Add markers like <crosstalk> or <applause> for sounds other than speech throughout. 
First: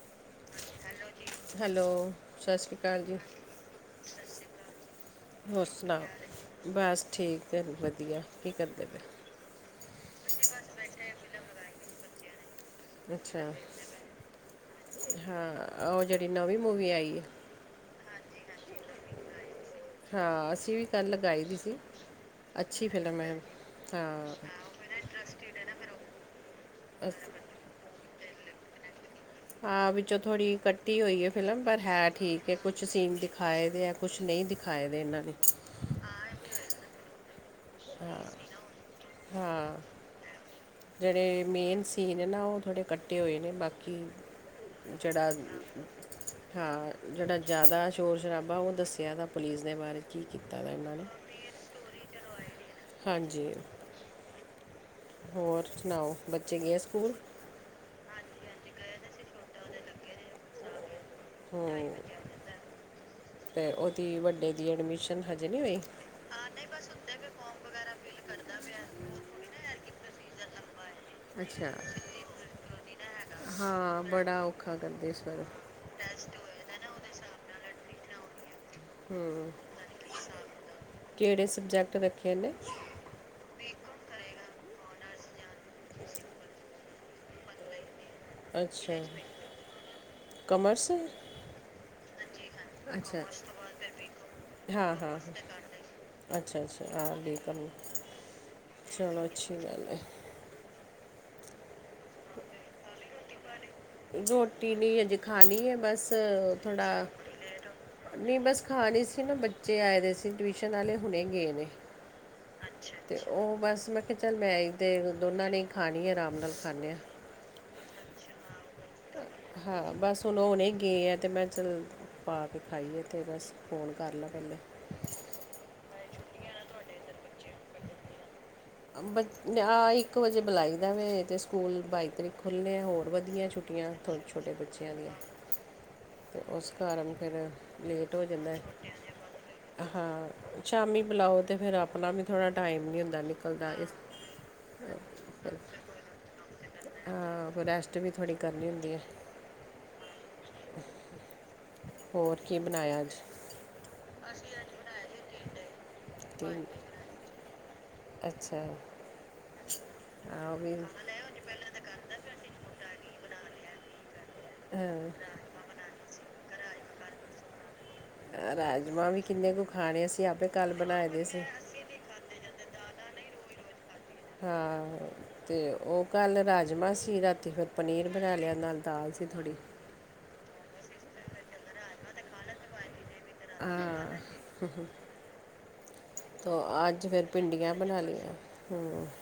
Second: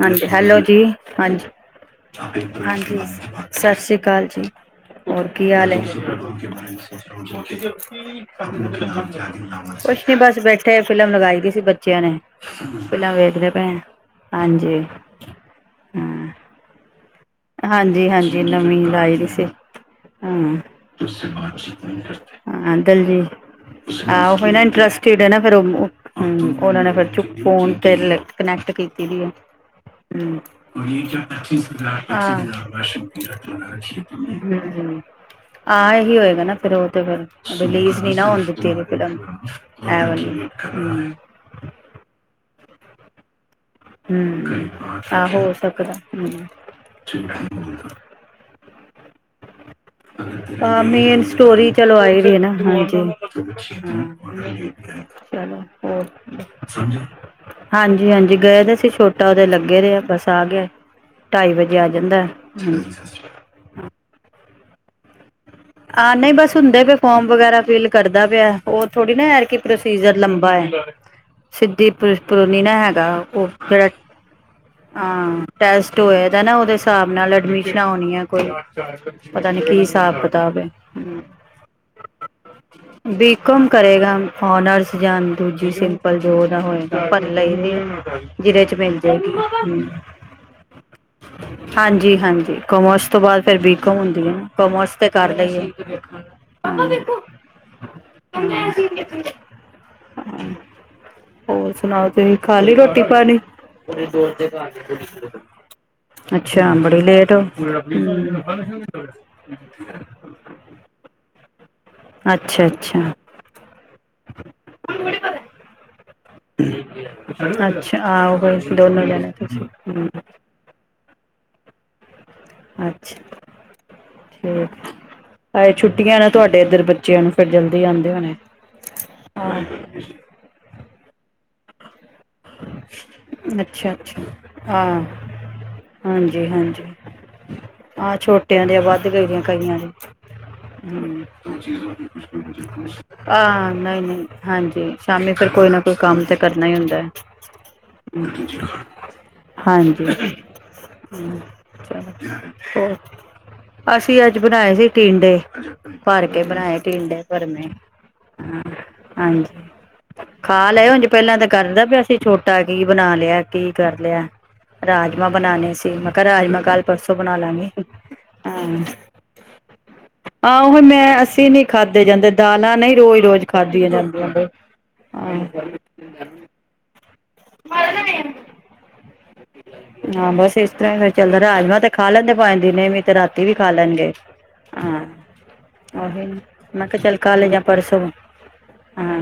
ਹਾਂਜੀ ਹੈਲੋ ਜੀ ਹਾਂਜੀ ਹੈਲੋ ਸਤਿ ਸ਼੍ਰੀ ਹਾਂਜੀ ਅਕਾਲ ਜੀ ਸਤਿ ਸ਼੍ਰੀ ਅਕਾਲ ਜੀ ਰ ਕੀ ਹੋਰ ਹਾਲ ਸੁਣਾਓ ਬਸ ਠੀਕ ਹੈ ਵਧੀਆ ਕੀ ਕਰਦੇ ਪਏ ਕੁਛ ਨੀ ਬਸ ਬੈਠੇ ਫਿਲਮ ਲਗਾਈ ਦੀ ਸੀ ਬੱਚਿਆਂ ਨੇ ਫਿਲਮ ਅੱਛਾ ਵੇਚਦੇ ਪੈਣੇ ਹਾਂ ਉਹ ਹਾਂ ਜਿਹੜੀ ਨਵੀਂ ਮੂਵੀ ਆਈ ਆ ਹਾਂਜੀ ਹਾਂਜੀ ਨਵੀਂ ਲਾਈ ਦੀ ਸੀ ਹਾਂ ਅਸੀਂ ਵੀ ਕੱਲ ਲਗਾਈ ਦੀ ਸੀ ਹਾਂ ਅੱਛੀ ਦਲ ਫਿਲਮ ਜੀ ਹੈ ਆਹ ਹਾਂ ਉਹ ਨਾ ਇੰਟਰਸਟਡ ਨਾ ਫੇਰਮ ਉਹਨਾ ਨੇ ਫਿਰ ਚੁਪ ਅਸ- ਫੋਨ ਤੇ ਕਨੈਕਟ ਕੀਤਾ ਆਹ ਵਿੱਚੋਂ ਥੋੜ੍ਹੀ ਕੱਟੀ ਹੋਈ ਹੈ ਫਿਲਮ ਪਰ ਹੈ ਠੀਕ ਹੈ ਕੁਛ ਸੀਨ ਦਿਖਾਏ ਦੇ ਆ ਕੁਛ ਨਹੀਂ ਦਿਖਾਏ ਦੇ ਇਹਨਾਂ ਨੇ ਆਹ ਇਹੀ ਹੋਏਗਾ ਨਾ ਫਿਰ ਉਹ ਤੇ ਫਿਰ ਰਿਲੀਜ਼ ਨਹੀਂ ਨਾ ਹੋਣ ਦਿੱਤੀ ਇਹ ਫਿਲਮ ਹਾਂ ਹੈ ਵਾਲੀ ਜਿਹੜੇ ਮੇਨ ਸੀਨ ਨੇ ਨਾ ਉਹ ਥੋੜੇ ਕੱਟੇ ਹੋਏ ਨੇ ਬਾਕੀ ਹਮ ਆ ਹੋ ਜਿਹੜਾ ਸਕਦਾ ਹ ਹਾਂ ਜਿਹੜਾ ਜ਼ਿਆਦਾ ਸ਼ੋਰ ਸ਼ਰਾਬਾ ਉਹ ਦੱਸਿਆ ਤਾਂ ਪੁਲਿਸ ਦੇ ਬਾਰੇ ਕੀ ਕੀਤਾ ਵਾ ਹ ਇਹਨਾਂ ਨੇ ਮੇਨ ਸਟੋਰੀ ਚਲੋ ਆਏੜ ਨਾ ਹ ਜ ਹਾਂਜੀ ਚਲੋ, ਹੋਰ ਸੁਣਾਓ ਬੱਚੇ ਗਏ ਸਕੂਲ ਹਾਂਜੀ -ਹਾਂਜੀ, ਗਏ ਤਾਂ ਸੀ ਛੋਟਾ ਉਹਦੇ ਲੱਗੇ ਰਹੇ ਆ ਬਸ ਆ ਗਿਆ, ਢਾਈ ਵਜੇ ਆ ਹੂੰ ਜਾਂਦਾ। ਤੇ, ਉਹਦੀ ਵੱਡੇ ਦੀ, ਐਡਮਿਸ਼ਨ ਹਜੇ ਨਹੀਂ ਹੋਈ? ਆ, ਨਹੀਂ ਬਸ ਹੁੰਦੇ ਪਏ ਫੋਰਮ ਵਗੈਰਾ ਫਿਲ ਕਰਦਾ ਪਿਆ ਉਹ ਥੋੜੀ ਨਾ ਐਤਕੀਂ ਕੀ ਪ੍ਰੋਸੀਜਰ ਲੰਬਾ ਹੈ। ਅੱਛਾ ਸਿੱਧੀ <unintelligible> ਨਾ ਹੈਗਾ, ਉਹ ਕਿਹੜਾ ਹਾਂ ਬੜਾ ਔਖਾ ਕਰਦੇ ਇਸ ਵਾਰ ਅਹ ਟੈਸ ਹੋਇਆ ਦਾ ਨਾ, ਉਹਦੇ ਹਿਸਾਬ ਨਾਲ ਅਡਮਿਸ਼ਨਾ ਹੋਣਾ, ਕੋਈ, ਪਤਾ ਹੂੰ ਨੀ ਕੀ ਹਿਸਾਬ ਕਿਤਾਬ ਹੈ ਕਿਹੜੇ ਸਬਜੈਕਟ ਰੱਖੇ ਨੇ? ਬੀ -ਕੌਮ ਕਰੇਗਾ ਔਨਰਸ, ਜਾਂ ਦੂਜੀ ਸਿੰਪਲ ਜੋ ਇਹਦਾ ਹੋਏ ਪਤਾ ਹੀ ਨਹੀਂ, ਜਿਹਦੇ ਚ ਅੱਛਾ ਮਿਲ ਜਾਏਗੀ, ਹਮਮ ਕਮਰਸ ਅੱਛਾ ਜੀ। ਹਾਂਜੀ -ਹਾਂਜੀ, ਕੋਮਰਸ ਤੋਂ ਬਾਅਦ ਫੇਰ ਬੀ ਕਾਮ ਹੁੰਦੀ ਹੈ ਨਾ ਕੋਮਰਸ ਹਾਂ ਹਾਂ ਤੇ ਹਾਂ। ਕਰਦਾ ਹੀ ਹੈ। ਅੱਛਾ ਅੱਛਾ ਆ ਬੀਕਾਮ ਚਲੋ ਅੱਛੀ ਗੱਲ ਹੈ <inaudible> ਹੋਰ ਸੁਣਾਉ? ਤੁਸੀਂ ਖਾ ਲਈ ਰੋਟੀ -ਪਾਣੀ? ਰੋਟੀ, ਨੀ ਹਜੇ ਖਾਣੀ ਹੈ ਬਸ, ਥੋੜਾ, ਲੇਟ ਹੋ ਗਏ। ਨਹੀਂ ਬਸ ਖਾਣੀ ਸੀ ਨਾ, ਬੱਚੇ ਆਏ ਦੇ ਸੀ ਟਿਊਸ਼ਨ ਵਾਲੇ ਹੁਣੇ ਗਏ ਨੇ ਅੱਛਾ -ਅੱਛਾ ਤੇ ਉਹ ਬਸ ਮੈਂ ਕਿਹਾ, ਚੱਲ ਮੈਂ ਈ ਤੇ ਇਹ ਦੋਨਾਂ ਨੇ ਹੀ ਖਾਣੀ ਹੈ, ਆਰਾਮ ਨਾਲ ਖਾਂਦੇ ਹਾਂ। ਅੱਛਾ, ਆਹੋ ਦੋਨੋ ਜਣੇ ਹਾਂ, ਬਸ ਹੁਣ ਉਹ ਹੁਣੇ ਗਏ ਆ, ਤੇ ਮੈਂ ਕਿਹਾ ਚੱਲ ਪਾ ਕੇ ਖਾਈਏ, ਤੇ ਅੱਛਾ ਬਸ ਫੋਨ ਕਰ ਲਾਂ ਪਹਿਲੇ ਅ, ਛੁੱਟੀਆਂ ਨਾ ਤੁਹਾਡੇ ਇੱਧਰ ਬੱਚਿਆਂ ਨੂੰ, ਫਿਰ ਜਲਦੀ ਆਉਂਦੇ ਹੋਣੇ ਬ, ਆਹ ਇੱਕ ਵਜੇ ਬੁਲਾਈ ਦਾ ਵੇ, ਤੇ ਸਕੂਲ ਬਾਈ ਤਰੀਕ ਖੁੱਲੇਣੇ ਹੈ, ਹੋਰ ਵਧੀਆ ਅੱਛਾ ਛੁੱਟੀਆਂ ਅੱਛਾ ਛੋਟੇ ਬੱਚਿਆਂ ਆਹ ਦੀਆਂ ਤੇ, ਹਾਂਜੀ ਉਸ ਹਾਂਜੀ ਕਾਰਨ ਫਿਰ ਲੇਟ ਆਹ ਹੋ ਜਾਂਦਾ ਛੋਟਿਆਂ ਦੀਆਂ ਵੱਧ ਗਈ ਦੀਆਂ ਕਈਆਂ ਦੀ ਹਾਂ ਸ਼ਾਮੀ ਹਮ ਬੁਲਾਉ, ਤੇ ਫਿਰ ਆਪਣਾ ਵੀ ਥੋੜਾ ਟਾਈਮ ਨਹੀਂ ਹੁੰਦਾ ਨ ਹਾਂ, ਨਹੀਂ- ਨਹੀਂ ਹਾਂਜੀ ਸ਼ਾਮੀ ਫਿਰ ਕੋਈ ਨਾ ਕੋਈ ਕੰਮ ਤਾਂ ਕਰਨਾ ਹੀ ਹੁੰਦਾ। ਹ, ਰੈਸਟ ਵੀ ਥੋੜ੍ਹੀ ਕਰਨੀ ਹੁੰਦੀ ਹੈ। ਹਾਂਜੀ, ਹੂੰ, ਹੋਰ ਕੀ ਚਲੋ ਬਣਾਇਆ ਅੱਜ ਅਸੀਂ ਅੱਜ ਬਣਾਏ ਸੀ, ਟਿੰਡੇ ਭਰ ਕੇ ਕੀ ਬਣਾਏ ਟਿੰਂਡੇ ਭਰਵੇਂ ਅੱਛਾ ਹਾਂਜੀ, ਹਾਂ ਉਹ ਖਾ ਵੀ ਲਏ ਉੰਝ ਪਹਿਲਾਂ ਤਾਂ, ਕਰਦਾ ਪਿਆ ਸੀ ਛੋਟਾ, ਕੀ ਬਣਾ ਲਿਆ ਕੀ ਕਰ ਲਿਆ ਹਾਂ ਰਾਜਮਾਂ ਬਣਾਣੇ ਸੀ, ਮੈਂ ਕਿਹਾ, ਰਾਜਮਾਂ ਕੱਲ ਪਰਸੋਂ ਬਣਾ ਲਾਂਗਰੀ। ਰਾਜਮਾਂ ਵੀ ਕਿੰਨੇ ਕੁ ਖਾਣੇ, ਅਸੀਂ ਆਪੇ ਕੱਲ ਆਹੋ ਬਣਾਏ ਮੈਂ ਦੇ ਸੀ। ਅਸੀਂ ਨੀ ਖਾਧੇ ਜਾਂਦੇ, ਦਾਲਾਂ ਨਹੀਂ ਰੋਜ਼ ਰੋਜ਼ ਖਾਧੀਆਂ ਜਾਂਦੀਆਂ। ਬਈ। ਹਾਂ, ਤੇ ਹਾਂ ਉਹ ਕੱਲ੍ਹ ਰਾਜਮਾਂ ਸੀ, ਰਾਤੀ ਫਿਰ ਪਨੀਰ ਬਣਾ ਲਿਆ ਨਾਲ ਦਾਲ ਸੀ। ਤੇ ਥੋੜੀ ਹਾਂ, ਬਸ ਇਸ ਤਰ੍ਹਾਂ ਹੀ ਤੇ ਚੱਲਦਾ ਰਾਜਮਾਂ ਤੇ ਖਾ ਲੈਂਦੇ, ਭਾਵੇਂ ਦਿਨੇ ਵੀ ਤੇ ਰਾ ਤੀ, ਵੀ ਖਾ ਲੈਣਗੇ, ਹਾਂ ਉਹੀ, ਤੋ ਮੈਂ ਕਿਹਾ ਅੱਜ ਚਲ ਫਿਰ ਕੱਲ ਜਾਂ ਭਿੰਡੀਆਂ ਪਰਸੋਂ, ਬਣਾ ਲਈਆਂ ਹੂੰ ਹਾਂ।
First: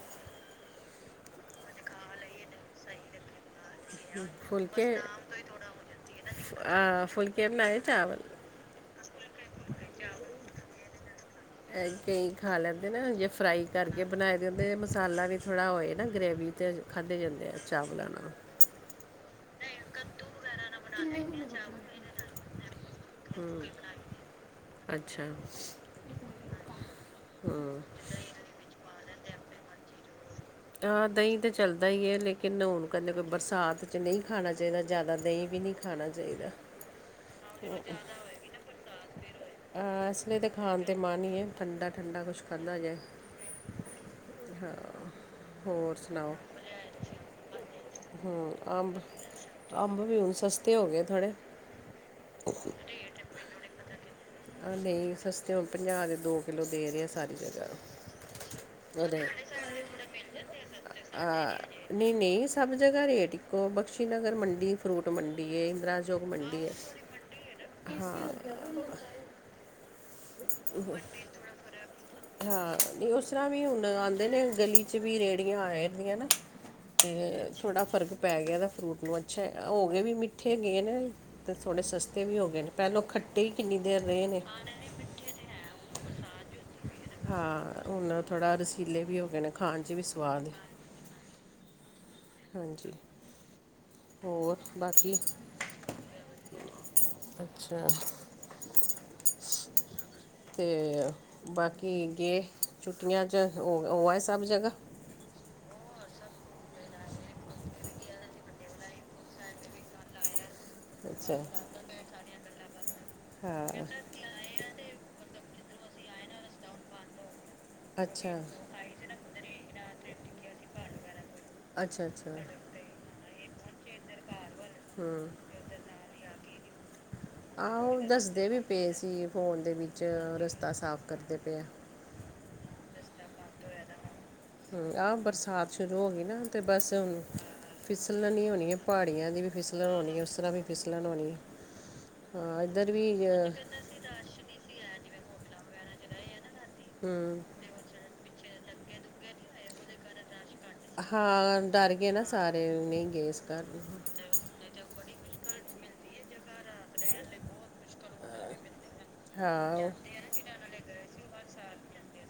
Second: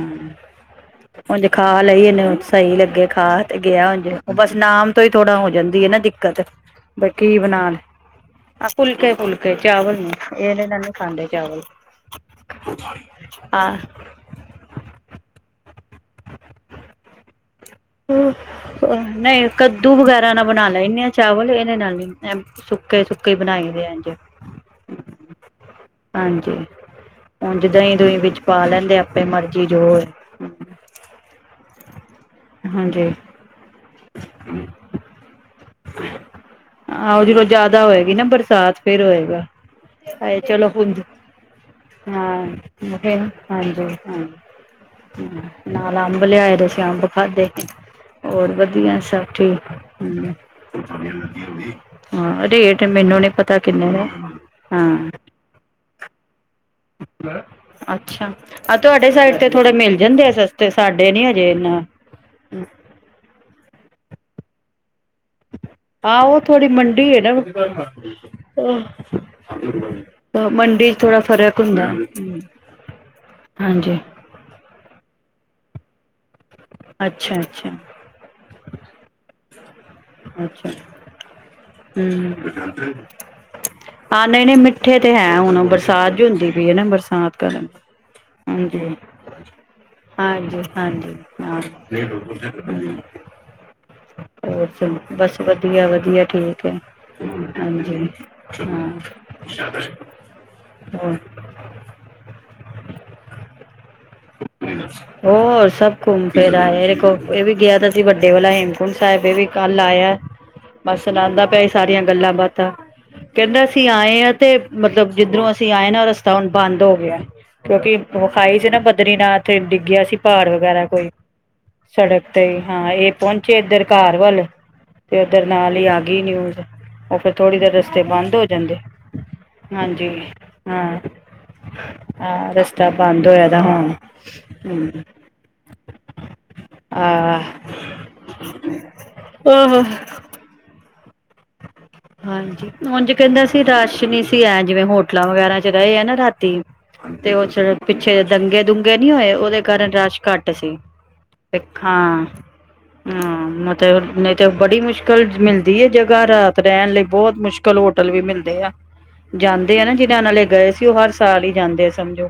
ਉੰਝ ਖਾ ਲਈ, ਇਹਨੂੰ ਸਹੀ ਲੱਗੇ ਖਾ ਤੇ ਗਿਆ ਉੰਝ ਬਸ ਨਾਮ ਫੁਲਕੇ ਤੋਂ ਹੀ ਥੋੜਾ ਹੋ ਜਾਂਦੀ ਆ ਨਾ ਦਿੱਕਤ, ਆ ਬਈ ਕੀ ਫੁਲਕੇ ਬਣਾਉਣ ਬਣਾਏ ਚਾਵਲ ਹਾਂ, ਫੁਲਕੇ -ਫੁਲਕੇ, ਚਾਵਲ ਨਹੀਂ, ਇਹ ਨਹੀਂ ਨਾ ਖਾਂਦੇ ਚਾਵਲ,। ਕਈ ਖਾ ਲੈਂਦੇ ਨ, ਜੇ ਫਰਾਈ ਹਾਂ ਕਰਕੇ ਬਣਾਏ ਕਹਿੰਦੇ ਮਸਾਲਾ ਵੀ ਥੋੜਾ ਹੋਏ ਨਾ, ਗ੍ਰੇਵੀ ਚ, ਖਾਧੇ ਜਾਂਦੇ ਆ ਚਾਵਲਾਂ ਨਾਲ। ਨਹੀਂ, ਕੱਦੂ ਵਗੈਰਾ ਨਾਲ ਬਣਾ ਲੈਨੇ ਆ ਚਾਵਲ, ਇਹਦੇ ਨਾਲ ਨਹੀਂ ਸੁੱਕੇ- ਸੁੱਕੇ, ਬਣਾਈ ਦੇ ਐ ਇੰਝ ਅੱਛਾ ਹਾਂਜੀ ਹੁਣ ਜਿੱਦਾਂ ਹੂੰ ਹੀ ਦੂਈ ਵਿੱਚ ਪਾ ਲੈਂਦੇ ਆਪਣੇ ਮਰਜ਼ੀ ਜੋ ਹਾਂ, ਦਹੀਂ ਤਾਂ ਚੱਲਦਾ ਹੀ ਏ ਲੇ, ਕਿ ਨੌਣ ਕੋਈ ਹਾਂਜੀ ਬਰਸਾਤ 'ਚ ਨਹੀਂ ਖਾਣਾ ਚਾਹੀਦਾ ਜ਼ਿਆਦਾ ਦਹੀਂ ਵੀ ਨਹੀਂ ਖਾਣਾ ਚਾਹੀਦਾ। ਆਹੋ ਜਦੋਂ ਜਿਆਦਾ ਹੋਏਗੀ ਨਾ ਬਰਸਾਤ ਫੇਰ ਹੋਏਗਾ। ਇਸ ਵੇਲੇ ਹਾਏ ਤਾਂ ਚਲੋ ਖਾਣ ਹੁਣ ਤੇ ਮਨ ਨਹੀਂ ਹੈ, ਠੰਡਾ-ਠੰਡਾ, ਕੁਛ ਹਾਂ ਖਾਧਾ ਜਾਏ। ਹਾਂਜੀ ਹਾਂਜੀ ਹਾਂ ਹੋਰ ਨਾਲ ਅੰਬ ਸੁਣਾਓ ਲਿਆਏ ਦੇ ਸੀਂ ਅੰਬ ਖਾਧੇ ਹੋਰ ਹੂੰ ਵਧੀਆ ਅੰਬ ਸਭ ਠੀਕ ਅੰਬ ਵੀ ਹੁਣ ਹ ਸਸਤੇ ਹੋ ਗਏ ਥੋੜ੍ਹੇ ਹਾਂ ਰੇਟ ਮੈਨੂੰ ਨੀ ਪਤਾ ਕਿੰਨੇ ਨੇ ਆਹ ਹਾਂ ਨਹੀਂ ਸਸਤੇ ਹੁਣ ਪੰਜਾਹ ਦੇ ਦੋ ਚਲੋ ਦੇ ਰਹੇ ਹ ਸਾਰੀ ਜਗ੍ਹਾ ਅੱਛਾ ਆਹ ਤੁਹਾਡੇ ਸਾਈਡ ਤੇ ਥੋੜੇ ਮਿਲ ਜਾਂਦੇ ਆ ਸਸਤੇ ਸਾਡੇ ਨੀ ਹਜੇ ਹਾਂ ਇਨਾ <unintelligible> ਨਹੀਂ ਨਹੀਂ, ਸਭ ਜਗ੍ਹਾ ਰੇਟ ਇੱਕੋ ਬਖਸ਼ੀ ਨਗਰ ਮੰਡੀ ਫਰੂਟ ਮੰਡੀ ਐ, ਇੰਦਰਾਯੋਗ ਆਹੋ ਮੰਡੀ ਐ। <unintelligible> ਮੰਡੀ ਚ ਥੋੜਾ ਫ਼ਰਕ ਹੁੰਦਾ। ਹਾਂ, ਨਹੀਂ ਉਸ ਤਰ੍ਹਾਂ ਵੀ ਹੁਣ ਹਾਂਜੀ ਆਉਂਦੇ ਨੇ ਗਲੀ ਚ ਵੀ ਰੇਹੜੀਆਂ ਆ ਜਾਂਦੀਆਂ ਨਾ। ਅੱਛਾ ਅੱਛਾ ਥੋੜ੍ਹਾ ਫਰਕ ਪੈ ਗਿਆ ਇਹਦਾ ਫਰੂਟ ਨੂੰ ਅੱਛਾ ਹੋ ਗਏ ਵੀ ਮਿ, ਮਿੱਠੇ ਹੋ ਅੱਛਾ ਗਏ ਹੂੰ। ਨੇ ਤੇ ਥੋੜੇ ਸਸਤੇ ਵੀ ਹੋ ਗਏ ਨੇ ਪਹਿਲ ਖੱਟੇ ਈ ਕਿੰਨੀ ਦੇਰ ਰਹੇ ਨੇ। ਖੱਟੇ ਤੇ ਹੈ ਹੁਣ ਬਰਸਾਤ ਜੋ ਹੁੰਦੀ। <unintelligible> ਬਰਸਾਤ ਕਰਨ ਹਾਂ ਹੁਣ ਥੋੜਾ ਹਾਂਜੀ ਰਸੀਲੇ ਵੀ ਹੋ ਗਏ ਨੇ ਖਾਣ 'ਚ ਵੀ ਸਵਾਦ ਹਾਂਜੀ ਹੈ। ਹਾਂਜੀ। ਹਾਂ ਨਹੀਂ ਹਾਂਜੀ <unintelligible> ਹੋਰ, ਚਲੋ ਬਾਕੀ ਬਸ ਵਧੀਆ ਵਧੀਆ ਠੀਕ ਐ ਅੱਛਾ ਹਾਂਜੀ। <unintelligible> ਤੇ ਹੋਰ ਬਾਕੀ ਗਏ ਛੁੱਟੀਆਂ ਚ ਓ ਐ ਸਭ ਜਗ੍ਹਾ। ਹੋਰ ਸਭ ਘੁੰਮ ਫਿਰ ਆਏ ਇਹ ਵੀ ਗਿਆ ਤਾਂ ਸੀ ਵੱਡੇ ਵਾਲਾ ਹੇਮਕੁੰਟ ਸਾਹਿਬ ਇਹ ਵੀ। ਕੱਲ ਆਇਆ ਬਸ ਅੱਛਾ ਸੁਣਾਉਦਾ ਪਿਆ ਇਹ ਸਾਰੀਆਂ ਗੱਲਾਂ ਬਾਤਾਂ ਅਸੀਂ ਕਹਿੰਦਾ ਹਾਂ ਅਸੀਂ ਆਏ ਹਾਂ ਤੇ ਮਤਲਬ ਜਿੱਧਰੋਂ ਅਸੀਂ ਆਏ ਨਾ ਰਸਤਾ ਹੁਣ ਬੰਦ ਹੋ ਗਿਆ ਗਿਆ। ਕਿਉਂਕਿ ਤੇ ਅੱਛਾ ਖਾਈ ਸੀ ਨਾ ਬਦਰੀਨਾਥ ਡਿੱਗਿਆ ਸੀ ਪਹਾੜ ਵਗੈਰਾ ਕੋਈ ਕੋਲ ਅੱਛਾ ਅੱਛਾ ਸੜਕ ਤੇ ਹਾਂ ਇਹ ਪਹੁੰਚੇ ਇਧਰ ਘਰ ਵੱਲ ਤੇ ਉਓਧਰ ਨਾਲ ਹੀ ਆ ਗਈ ਨਿਊਜ਼। ਮੰਮੀ ਉਹ ਫਿਰ ਥੋੜ੍ਹੀ ਦੇਰ ਆਹੋ ਰਸਤੇ ਕਹਿੰਦਾ ਬੰਦ ਹੋ ਦੱਸਦੇ ਵੀ ਜਾਂਦੇ ਪਏ ਸੀ ਫੋਨ ਦੇ ਵਿੱਚ ਹਾਂਜੀ ਰਸਤਾ ਹਾਂ। ਸਾਫ਼ ਕਰਦੇ ਪਏ ਆ ਹਾਂ, ਰਸਤਾ ਬੰਦ ਹੋਇਆ ਦਾ। ਹੁਣ ਹੂੰ, ਆਹ ਬਰਸਾਤ ਸ਼ੁਰੂ ਹੋ ਗਈ ਨਾ ਤੇ ਬਸ ਹੁਣ ਆਹ ਫਿਸਲਣ ਹੋਣੀ ਐ ਪਹਾੜੀਆਂ ਦੀ ਵੀ ਆਹ ਫਿਸਲਣ ਹੋਣੀ ਉਸ ਤਰ੍ਹਾਂ ਵੀ ਫਿਸਲਣ ਹੋਣੀ। ਹਾਂ ਹਾਂਜੀ ਇੱਧਰ ਵੀ ਉਂਜ ਕਹਿੰਦਾ ਅ, ਸੀ ਰਸ਼ ਨਹੀਂ ਸੀ ਐ ਜਿਵੇਂ ਹੋਟਲਾਂ ਵਗੈਰਾ ਚ ਰਹੇ ਆ ਨਾ ਰਾਤੀ। ਤੇ ਹਮ ਉਹ ਚ ਪਿੱਛੇ ਦੰਗੇ ਦੁੰਗੇ ਨੀ ਹੋਏ ਉਹਦੇ ਕਾਰਨ ਰਸ਼ ਘੱਟ ਸੀ। ਹਾਂ ਡਰ ਗਏ ਨਾ ਹਾਂ ਸਾਰੇ ਨਹੀਂ ਗਏ ਇਸ ਹਾਂ, ਕਰ ਮਤਲਬ ਨਹੀਂ ਤੇ ਬੜੀ ਮੁਸ਼ਕਿਲ ਨਲ ਮਿਲਦੀ ਐ ਜਗ੍ਹਾ ਰਹਿਣ ਲਈ ਬਹੁਤ ਮੁਸ਼ਕਿਲ ਹੋਟਲ ਵੀ ਮਿਲਦੇ ਆ ਹਾਂ ਜਾਂਦੇ ਆ ਨਾ ਉਹ- ਜਿਹਨਾਂ ਨਾਲੇ ਗਏ ਸੀ ਉਹ ਹਰ ਸਾਲ ਹੀ ਜਾਂਦੇ ਆ ਸਮਝੋ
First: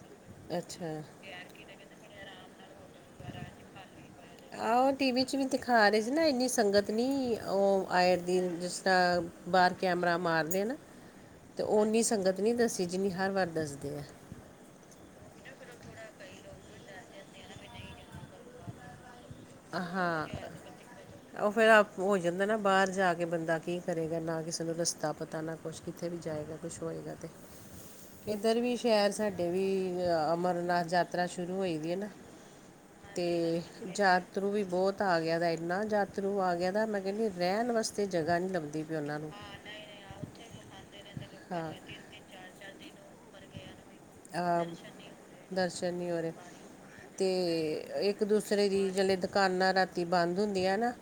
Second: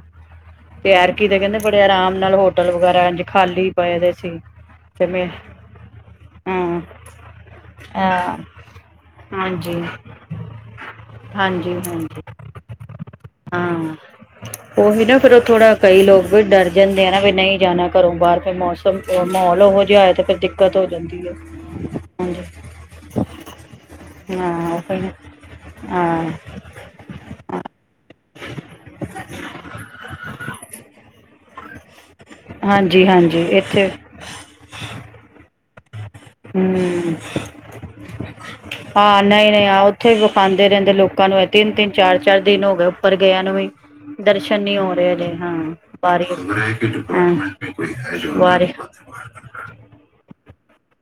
ਤੇ ਅੱਛਾ ਐਤਕੀ ਦੇ ਕਹਿੰਦੇ ਬੜੇ ਆਰਾਮ ਨਾਲ ਹੋਟਲ ਵਗੈਰਾ। ਖਾਲੀ ਪਏ ਦੇ। ਸੀ ਆਹ ਤੇ ਟੀ ਵੀ ਮੈਂ ' ਵੀ ਦਿਖਾ ਰਹੇ ਸੀ ਨਾ ਇੰਨੀ ਹਾਂ ਸੰਗਤ ਨਹੀਂ ਉਹ ਆਏ ਹਾਂ ਦੀ ਜਿਸ ਤਰ੍ਹਾਂ ਬਾਹਰ ਹਾਂਜੀ ਕੈਮਰਾ ਮਾਰਦੇ ਨੇ ਤੇ ਹਾਂਜੀ ਉਹ ਉਨੀ ਹਾਂਜੀ ਸੰਗਤ ਨਹੀਂ ਦੱਸੀ ਜਿੰਨੀ ਹਰ ਵਾਰ ਦੱਸਦੇ ਹਾਂ ਆ। ਉਹੀ ਨਾ ਫੇਰ ਉਹ ਥੋੜ੍ਹਾ ਕਈ ਲੋਕ ਵੀ ਡਰ ਜਾਂਦੇ ਆ ਨਾ ਵੀ ਨਹੀਂ ਜਾਣਾ ਘਰੋਂ ਬਾਹਰ ਫ ਮੌਸਮ। ਮਾਹੌਲ ਉਹੋ ਜਿਹਾ ਹੋਏ ਤੇ ਹਾਂ ਫਰ ਦਿੱਕਤ ਹੋ ਜਾਂਦੀ ਆ ਉਹ ਫਿਰ ਆਪ ਹੋ ਹਾਂਜੀ। ਜਾਂਦਾ ਨਾ ਬਾਹਰ ਜਾ ਕੇ। ਕਿ ਬੰਦਾ ਕੀ ਕਰੇਗਾ ਨਾ ਕਿਸੇਾਨ ਨੂੰ ਹਾਂ ਉਹੀ ਰਸਤਾ ਪਤਾ ਨਾ ਕੁਛ ਕਿੱਥੇ ਵੀ ਹਾਂ ਜਾਏਗਾ ਕੁਛ ਹੋਏਗਾ ਤੇ। ਇੱਧਰ ਵੀ ਸ਼ਹਿਰ ਸਾਡੇ ਵੀ ਅਮਰਨਾਥ ਯਾਤਰਾ ਸ਼ੁਰੂ ਹੋ ਦੀ ਐ ਨਾ। ਹਾਂਜੀ ਹਾਂਜੀ ਤੇ ਇੱਥੇ ਜਤਰੂ ਵੀ ਬਹੁਤ ਆ ਗਿਆ। ਨਾ ਯਾਤਰੂ ਆ ਗਿਆ ਤਾਂ ਮੈਂ ਹੂੰ ਕਹਿੰਦੀ ਰਹਿਣ ਵਾਸਤੇ ਜਗ੍ਹਾ ਨਹੀਂ ਲੱਭਦੀ ਪਈ ਉਹਨਾਂ ਹਾਂ ਨੂੰ। ਨਹੀਂ ਨਹੀਂ ਆ ਉੱਥੇ ਵਿਖਾਉਂਦੇ ਰਹਿੰਦੇ ਲੋਕਾਂ ਨੂੰ ਤਿੰਨ ਤਿੰਨ ਚਾਰ ਚਾਰ ਦਿਨ ਹੋ ਗਏ ਉੱਪਰ ਗਿਆ ਨੂੰ ਵੀ। ਦਰਸ਼ਨ ਅ, ਨੀ ਹੋ ਰਹੇ ਹਲੇ ਹਾ ਦਰਸ਼ਨ ਨਹੀਂ ਹੋ ਬਾਰਿਸ਼ ਰਹੇ ਹਾ ਤੇ ਇੱਕ ਦੂਸਰੇ ਬਾਰਿਸ਼ ਦੀ ਜਿਹੜੇ ਦੁਕਾਨਾਂ ਰਾਤੀ ਬੰਦ ਹੁੰਦੀਆਂ ਨਾ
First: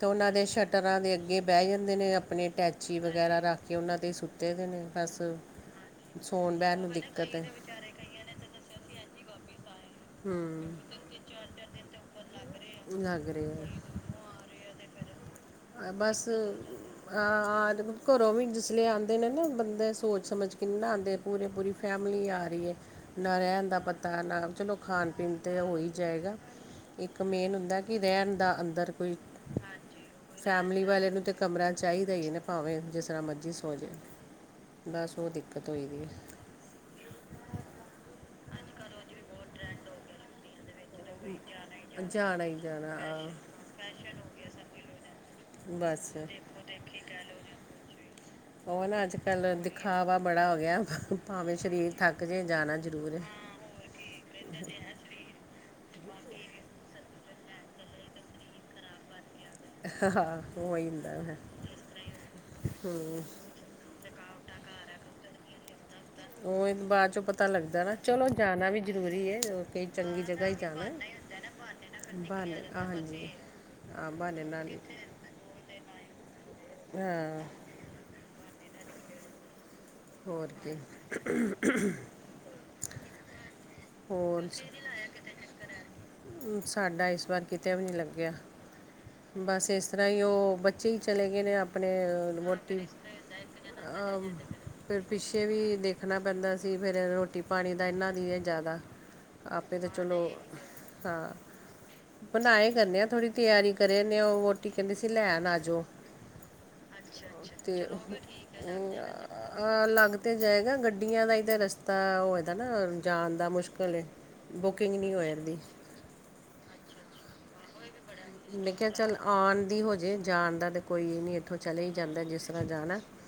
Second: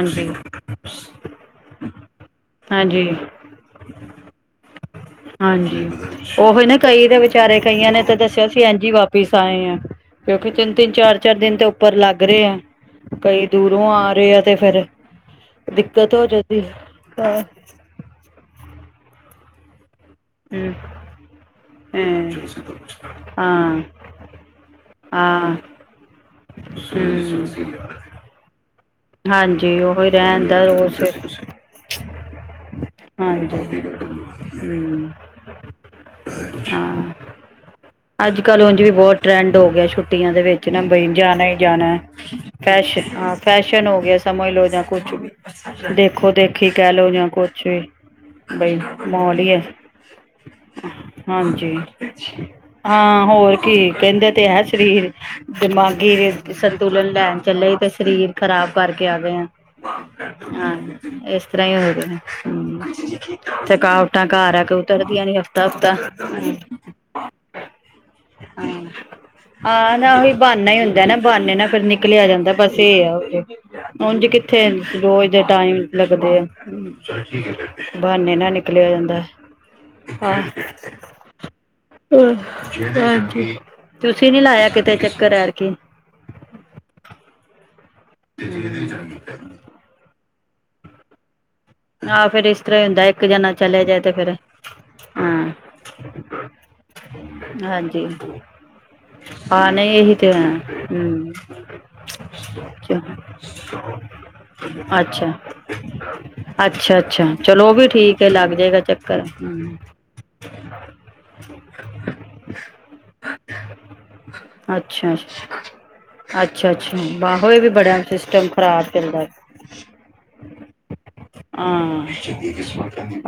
ਤੇ ਉਹਨਾਂ ਦੇ ਸ਼ਟਰਾਂ ਦੇ ਅੱਗੇ ਬਹਿ ਜਾਂਦੇ ਨੇ ਆਪਨੇ ਟੈਚੀ ਹਾਂਜੀ ਵਗੈਰਾ ਰੱਖ ਕੇ ਉਹਨਾਂ ਤੇ ਸੁ ਦੇ ਦੇ ਨੇ ਬਸ ਹਾਂਜੀ ਸੌਣ ਉਹ ਹੀ ਨਾ ਬਹਿਣ ਨੂੰ ਕਈ ਤੇ ਦਿੱਕਤ ਹੈ ਵਿਚਾਰੇ ਕਈਆਂ ਨੇ ਤਾਂ ਦੱਸਿਆ ਸੀ ਏਂਜ ਹੀ ਵਾਪਿਸ ਆਏ ਆਂ ਕਿਉਂਕਿ ਹੂੰ ਤਿੰਨ ਤਿੰਨ ਚਾਰ ਚਾਰ ਦਿਨ ਤੇ ਉੱਪਰ ਲੱਗ ਰਹੇ ਆ ਲੱਗ ਕਈ ਰਿਹਾ ਦੂਰੋਂ ਆ ਰਹੇ ਆ ਤੇ ਫੇਰ ਦਿੱਕਤ ਹੋ ਬਸ ਜਾਂਦੀ ਤ ਆ ਘਰੋਂ ਵੀ ਜਿਸ ਲੇ ਆਂਦੇ ਨੇ ਨਾ ਬੰਦੇ ਸੋਚ ਸਮਝ ਕੇ ਹੂੰ ਨੀ ਨਾ ਆਦੇ ਪੂਰੀ ਪੂਰੀ ਫੈਮਲੀ ਆ ਹਾਂ ਰਹੀ ਹੈ ਨਾ ਰਹਿਨ ਦਾ ਹਾਂ ਪਤਾ ਨਾ ਚਲੋ ਖਾਨ ਪੀਨ ਹਾਂ ਤਾਂ ਹੋ ਹੀ ਜਾਏਗਾ ਇੱਕ ਮੇਨ ਹੁੰਦਾ ਕਿ ਰਹਿਨ ਦਾ ਅੰਦਰ ਕੋਈ ਹਾਂਜੀ ਉਹੀ ਰਹਿਣ ਦਾ ਫੈਮਲੀ ਰੋਜ਼ ਵਾਲੇ ਨੂੰ ਤੇ ਫਿਰ ਕਮਰਾ ਚਾਹੀਦਾ ਈ ਏਨਾ ਭਾਵੇਂ ਜਿਸ ਤਰ੍ਹਾਂ ਮਰਜ਼ੀ ਸੋ ਹਾਂਜੀ ਜਾਵੇ ਹਮ ਬਸ ਉਹ ਦਿੱਕਤ ਹੋਈ ਦੀ ਏ ਹਾਂ ਅੱਜ ਕੱਲ੍ਹ ਉਂਜ ਵੀ ਬਹੁਤ ਟਰੈਂਡ ਹੋ ਗਿਆ ਛੁੱਟੀਆਂ ਦੇ ਵਿੱਚ ਨਾ ਬਈ ਜਾਨਾ ਹੀ ਜਾਨਾ ਫੈਸ਼ਨ ਹਾਂ ਫੈਸ਼ਨ ਹੋ ਗਿਆ ਸਮਝ ਲਓ ਜਾਂ ਕੁਛ ਵੀ ਬਸ ਦੇਖੋ ਦੇਖੀ ਕਹਿ ਲੋ ਜਾਂ ਲਓ ਕੁਛ ਵੀ ਹਾ ਵੀ। ਬਈ ਉਹ ਨਾ ਅੱਜ ਮਹੋਲ ਈ ਕੱਲ੍ਹ ਏ ਦਿਖਾਵਾ ਬੜਾ ਹੋ ਗਿਆ ਭਾਵੇਂ ਹਾਂਜੀ ਸਰੀਰ ਥੱਕ ਜੇ ਜਾਣਾ ਜ਼ਰੂਰ ਹੈ ਹਾਂ ਹੋਰ ਕੀ ਕਹਿੰਦੇ ਤੇ ਹੈ ਸਰੀਰ ਦਿਮਾਗੀ ਸੰਤੁਲਨ ਲੈਨ ਚੱਲੇ ਤੇ ਸਰੀਰ ਖ਼ਰਾਬ ਕਰਕੇ ਆ ਗਏ ਆ ਹਾਂ ਉਹ ਹੀ ਹੁੰਦਾ ਹੈ ਇਸ ਤਰ੍ਹਾਂ ਹੀ ਹੋਏ ਗ ਹੂੰ ਥਕਾਵਟਾਂ ਘਰ ਆ ਕੋ ਉਤਰ ਦੀਆਂ ਨੀ ਹਫ਼ਤਾ ਹਫ਼ਤਾ ਉਹੀ ਬਾਅਦ ਚੋਂ ਪਤਾ ਲੱਗਦਾ ਨਾ ਚਲੋ ਜਾਨਾ ਵੀ ਜਰੂਰੀ ਏ ੳ ਹਾਂ ਨਾ ਚੰਗੀ ਉਹੀ ਜਗ੍ਹਾ ਹੀ ਬਹਾਨਾ ਜਾਨਾ ਹੁੰਦਾ ਨਾ ਬਹਾਨੇ ਨਾਲ ਫੇਰ ਨਿਕਲਿਆ ਜਾਂਦਾ ਬਸ ਇਹ ਹੈ ਆ ੳਝ ਬਹਾਨੇ ਕਿੱਥੇ ਨਾਲ ਹੀ। ਰੋਜ਼ ਜੇ ਟਾਈਮ ਲੱਗਦੇ ਹਾਂ ਬਹਾਨੇ ਨਾਲ ਨਿਕਲਿਆ ਜਾਂਦਾ ਹਾ ਹੋਰ ਕੀ ਹਾਂਜੀ ਤੁਸੀਂ ਨੀ ਹੋਰ ਲਾਇਆ ਕਿਤੇ ਚੱਕਰ ਐਰਕੀ ਸਾਡਾ ਇਸ ਵਾਰ ਕਿਤੇ ਵੀ ਨਹੀਂ ਲੱਗਿਆ <inaudible> ਬਸ ਇਸ ਤਰ੍ਹਾਂ ਹੀ ਉਹ ਬੱਚੇ ਹੀ ਚਲੇ ਗਏ ਨੇ ਆਪ ਆਹ ਆਪਣੇ ਫੇਰ ਇਸ ਵੋਟੀ ਤਰ੍ਹਾਂ ਹੀ ਹੁੰਦਾ ਇੱਕ ਜਣਾ ਚਲੇ ਜਾਏ ਤੇ ਅ ਫੇਰ ਫੇਰ ਪਿੱਛੇ ਹਾਂ ਵੀ ਦੇਖ ਰਖਨਾ ਪੈਂਦਾ ਸੀ ਫੇਰ ਰੋਟੀ ਪਾਣੀ ਦਾ ਹਾਂਜੀ ਇਹਨਾਂ ਦੀ ਏ ਜ਼ਿਆਦਾ ਹਾਂ ਆਪੇ ਤਾਂ ਨਹੀਂ ਇਹੀ ਚਲੋ ਤੇ ਹੈ ਹਾਂ ਹਮ ਬਨਾਏ ਅੱਛਾ ਕਰਨੇ ਆ ਥੋੜ੍ਹੀ ਤਿਆਰੀ ਰਹੇ ਨੇ ੳਹ ਵੋਟੀ ਕਹਿੰਦੀ ਸੀ ਅੱਛਾ ਲੈਨ ਆ ਜਾਓ ਅੱਛਾ ਅੱਛਾ ਚਲੋ ਉਹ ਤੇ ਵੀ ਠੀਕ ਹੈ ਲੱਗ ਜਾਏਗਾ ਚੱਕਰ ਲੱਗ ਤੇ ਜਾਏਗਾ ਗੱਡੀਆਂ ਦਾ ਈ ਰਸਤਾ ਪਤਾ ਹੋਏ ਦਾ ਨਾ ਜਾਨ ਦਾ ਮੁਸ਼ਕਿਲ ਏ ਬੁਕਿੰਗ ਨਹੀਂ ਹੋ ਅੱਛਾ ਇਨਦੀ ਅੱਛਾ ਅੱਛਾ ਬਾਹੋਏ ਵੀ ਬੜਾ <unintelligible> ਮੈਂ ਕਿਹਾ ਚੱਲ ਚੱਲਦਾ ਆਨ ਦੀ ਹੋਜੇ ਜਾਣ ਦਾ ਤੇ ਕੋਈ ਨੀ ਹਾਂ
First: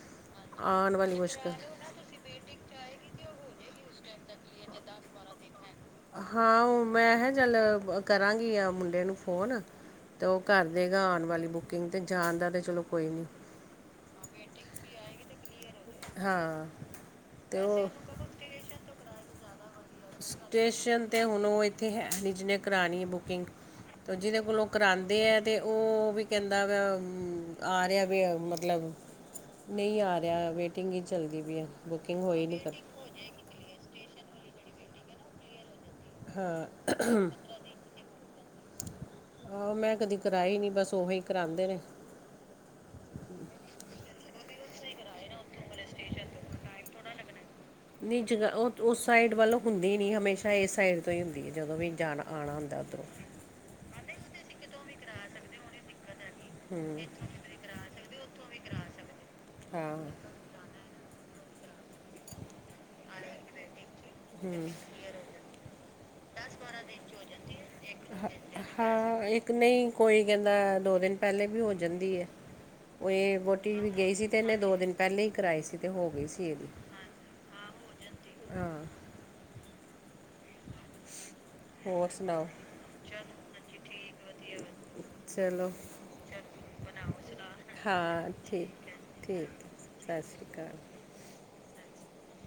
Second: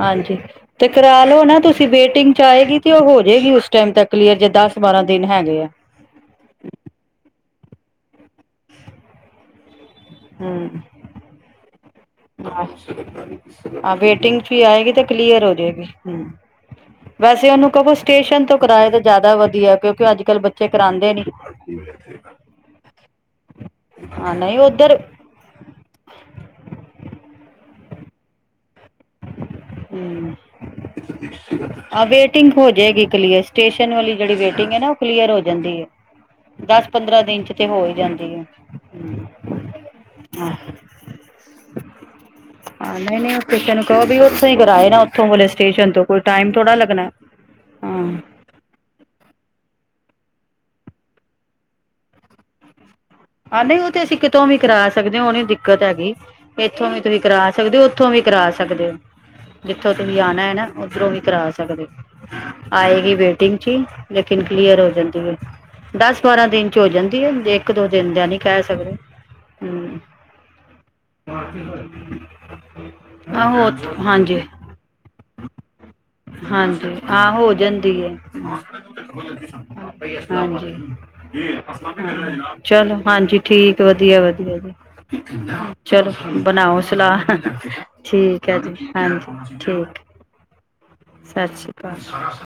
ਹਾਂਜੀ ਤੇ ਆਉਣ ਵਾਲੀ ਕਰਾ ਲਓ ਮੁਸ਼ਕਿਲ ਨਾ ਤੁਸੀਂ ਵੇਟਿੰਗ ਚ ਆਏਗੀ ਤੇ ਉਹ ਹੋ ਜਾਏਗੀ ਉਸ ਟਾਈਮ ਤੱਕ ਕਲੀਅਰ ਜੇ ਦਸ ਬਾਰਾਂ ਦਿਨ ਹੈਗੇ ਆ ਤੇ ਹਾਂ ੳਹ ਮੈਂ ਕਿਹਾ ਚੱਲ ਕਰਾਂਗੀ ਆ ਮੁੰਡੇ ਨੂੰ ਫੋਨ ਤਾਂ ਉਹ ਕਰ ਹੂੰ, ਦੇਗਾ ਆਨ ਵਾਲੀ ਬੁਕਿੰਗ ਤੇ ਜਾਨ ਦਾ ਤੇ ਚਲੋ ਕੋਈ ਨਹੀਂ ਗੱਡੀ ਆਏਗੀ ਤੇ ਕਲੀਅਰ ਹੋ ਜਾਏਗੀ ਹਾਂ ਵੈਸੇ ਤੇ ਉਹਨੂੰ ਉਹ ਕਹੋ ਸਟੇਸ਼ਨ ਤੋਂ ਕਿਰਾਏ ਤੇ ਜ਼ਿਆਦਾ ਵਧੀਆ ਕਿਉਂ ਕ ਸਟੇਸ਼ਨ 'ਤੇ ਹੂੰਨ ੳਹ ਈ ਉੱਥੇ ਹੈ ਨੀ ਜਿਹਨੇ ਕਰਾਨੀ ਏ ਬੁਕਿੰਗ ਤਾਂ ਹਾਂ ਜਿਹਦੇ ਨਹੀਂ ਕੋਲੋਂ ਉੱਧਰ ਕਰਾਂਦੇ ਹੈ ਤੇ ਉਹ ਵੀ ਕਹਿੰਦਾ ਵਾ ਆ ਰਿਹਾ ਵੇ ਮਤਲਬ ਨਹੀਂ ਆ ਹਮ ਰਿਹਾ ਵੇਟਿੰਗ ਈ ਚੱਲਦੀ ਪਈ ਏ ਆ ਬੁਕਿੰਗ ਹੋਈ ਵੇਟਿੰਗ ਨਹੀਂ ਹੋ ਕਰ ਜਾਏਗੀ ਕਲੀਅਰ ਸਟੇਸ਼ਨ ਵਾਲੀ ਜਿਹੜੀ ਵੇਟਿੰਗ ਹੈ ਨਾ ਉਹ ਕਲੀਅਰ ਹੋ ਜਾਂਦੀ ਏ ਦਸ ਹਾਂ ਪੰਦਰਾਂ ਦਿਨ ਚ ਤੇ ਹੋ ਹੀ ਜਾਂਦੀ ਏ ਤੇ ਆਹੋ ਮੈਂ ਕਦੀ ਕਰਵਾਈ ਨੀ ਬਸ ਓਹੀ ਹੀ ਕਰਾਉਂਦੇ ਨੇ ਹਾਂ ਨਹੀਂ ਨਹੀਂ ਕਿਸੇ ਨੂੰ ਕਹੋ ਉਥੇ ਹੀ ਕਰਏ ਨਾ ਉਥੋਂ ਉਹ ਵਾਲ਼ੇ ਸਟੇਸ਼ਨ ਤੋਂ ਕੋਈ ਟਾਈਮ ਥੋੜ੍ਹਾ ਲੱਗਣਾ। ਹਾਂ ਨਹੀਂ ਜਿਹੜਾ ਉਹ ਉਸ ਸਾਈਡ ਵੱਲੌ ਹੁੰਦੀ ਨ ਹਮੇਸ਼ਾ ਇਸ ਸਾਈਡ ਤੋਂ ਹੀ ਹੁੰਦੀ ਹੈ ਜਦੋਂ ਵੀ ਜਾਣਾ ਆਉਣਾ ਹੁੰਦਾ ਉੱਧਰੋਂ। ਹਾਂ ਨਹੀਂ ਉਹ ਤੇ ਅਸੀਂ ਕਿਤੋਂ ਵੀ ਕਰਾ ਸਕਦੇ ਹੋ ਉਹ ਨਹੀਂ ਦਿੱਕਤ ਹੈਗੀ ਇੱਥੋਂ ਹੂੰ ਵੀ ਤੁਸੀਂ ਕਰਾ। ਸਕਦੇ ਉੱਥੋਂ ਵੀ ਕਰਾ ਸਕਦੇ ਹੋ ਹੋ ਜਿੱਥੋਂ ਹਾਂ ਤੁਸੀਂ ਆਨਾ ਹੈ ਨਾ ਉੱਧਰੋਂ ਵੀ ਕਰਾ ਸਕਦੇ ਹੋ ਆਏਗੀ ਵੇਟਿੰਗ ਚ ਈ ਲੇਕਿਨ ਕਲੀਅਰ ਹੋ ਜਾਂਦੀ ਏ ਦਸ ਬਾਰਾਂ ਦਿਨ ਚ ਹੋ ਜਾਂਦੀ ਹੈ ਜੇ ਇੱਕ ਦੋ। ਦਿਨ ਦਾ ਨਹੀਂ ਕਹਿ ਸਕਦੇ। ਹਾਂ ਇੱਕ ਨਹੀਂ ਹੂੰ ਕੋਈ ਕਹਿੰਦਾ ਦੋ ਦਿਨ ਪਹਿਲੇ ਵੀ ਹੋ ਜਾਂਦੀ ਏ। ਇਹ ਆਹੋ ਵੋਟੀ ਵੀ ਗਈ ਸੀ ਤੇ ਹਾਂਜੀ ਇਹਨੇ ਦੋ ਦਿਨ ਪਹਿਲੇ ਹੀ ਕਰਵਾਏ ਸੀ ਤੇ ਹੋ ਗਈ ਸੀ। ਇਹਦੀ ਹਾਂਜੀ ਹਾਂ ਹੋ ਜਾਂਦੀ ਹੈ ਹਾਂ ਹਾਂਜੀ ਹੋਰ ਸੁਣਾਓ ਚਲੋ ਹਾਂਜੀ ਠੀਕ ਵਧੀਆ-ਵਧੀਆ ਜੀ। ਚਲੋ ਬਣਾਓ ਸਲਾਹ। ਠੀਕ ਹੈ ਜੀ ਹਾਂਜੀ ਠੀਕ। ਸਤਿ ਸ਼੍ਰੀ ਅਕਾਲ। ਸਤਿ ਸ਼੍ਰੀ ਅਕਾਲ।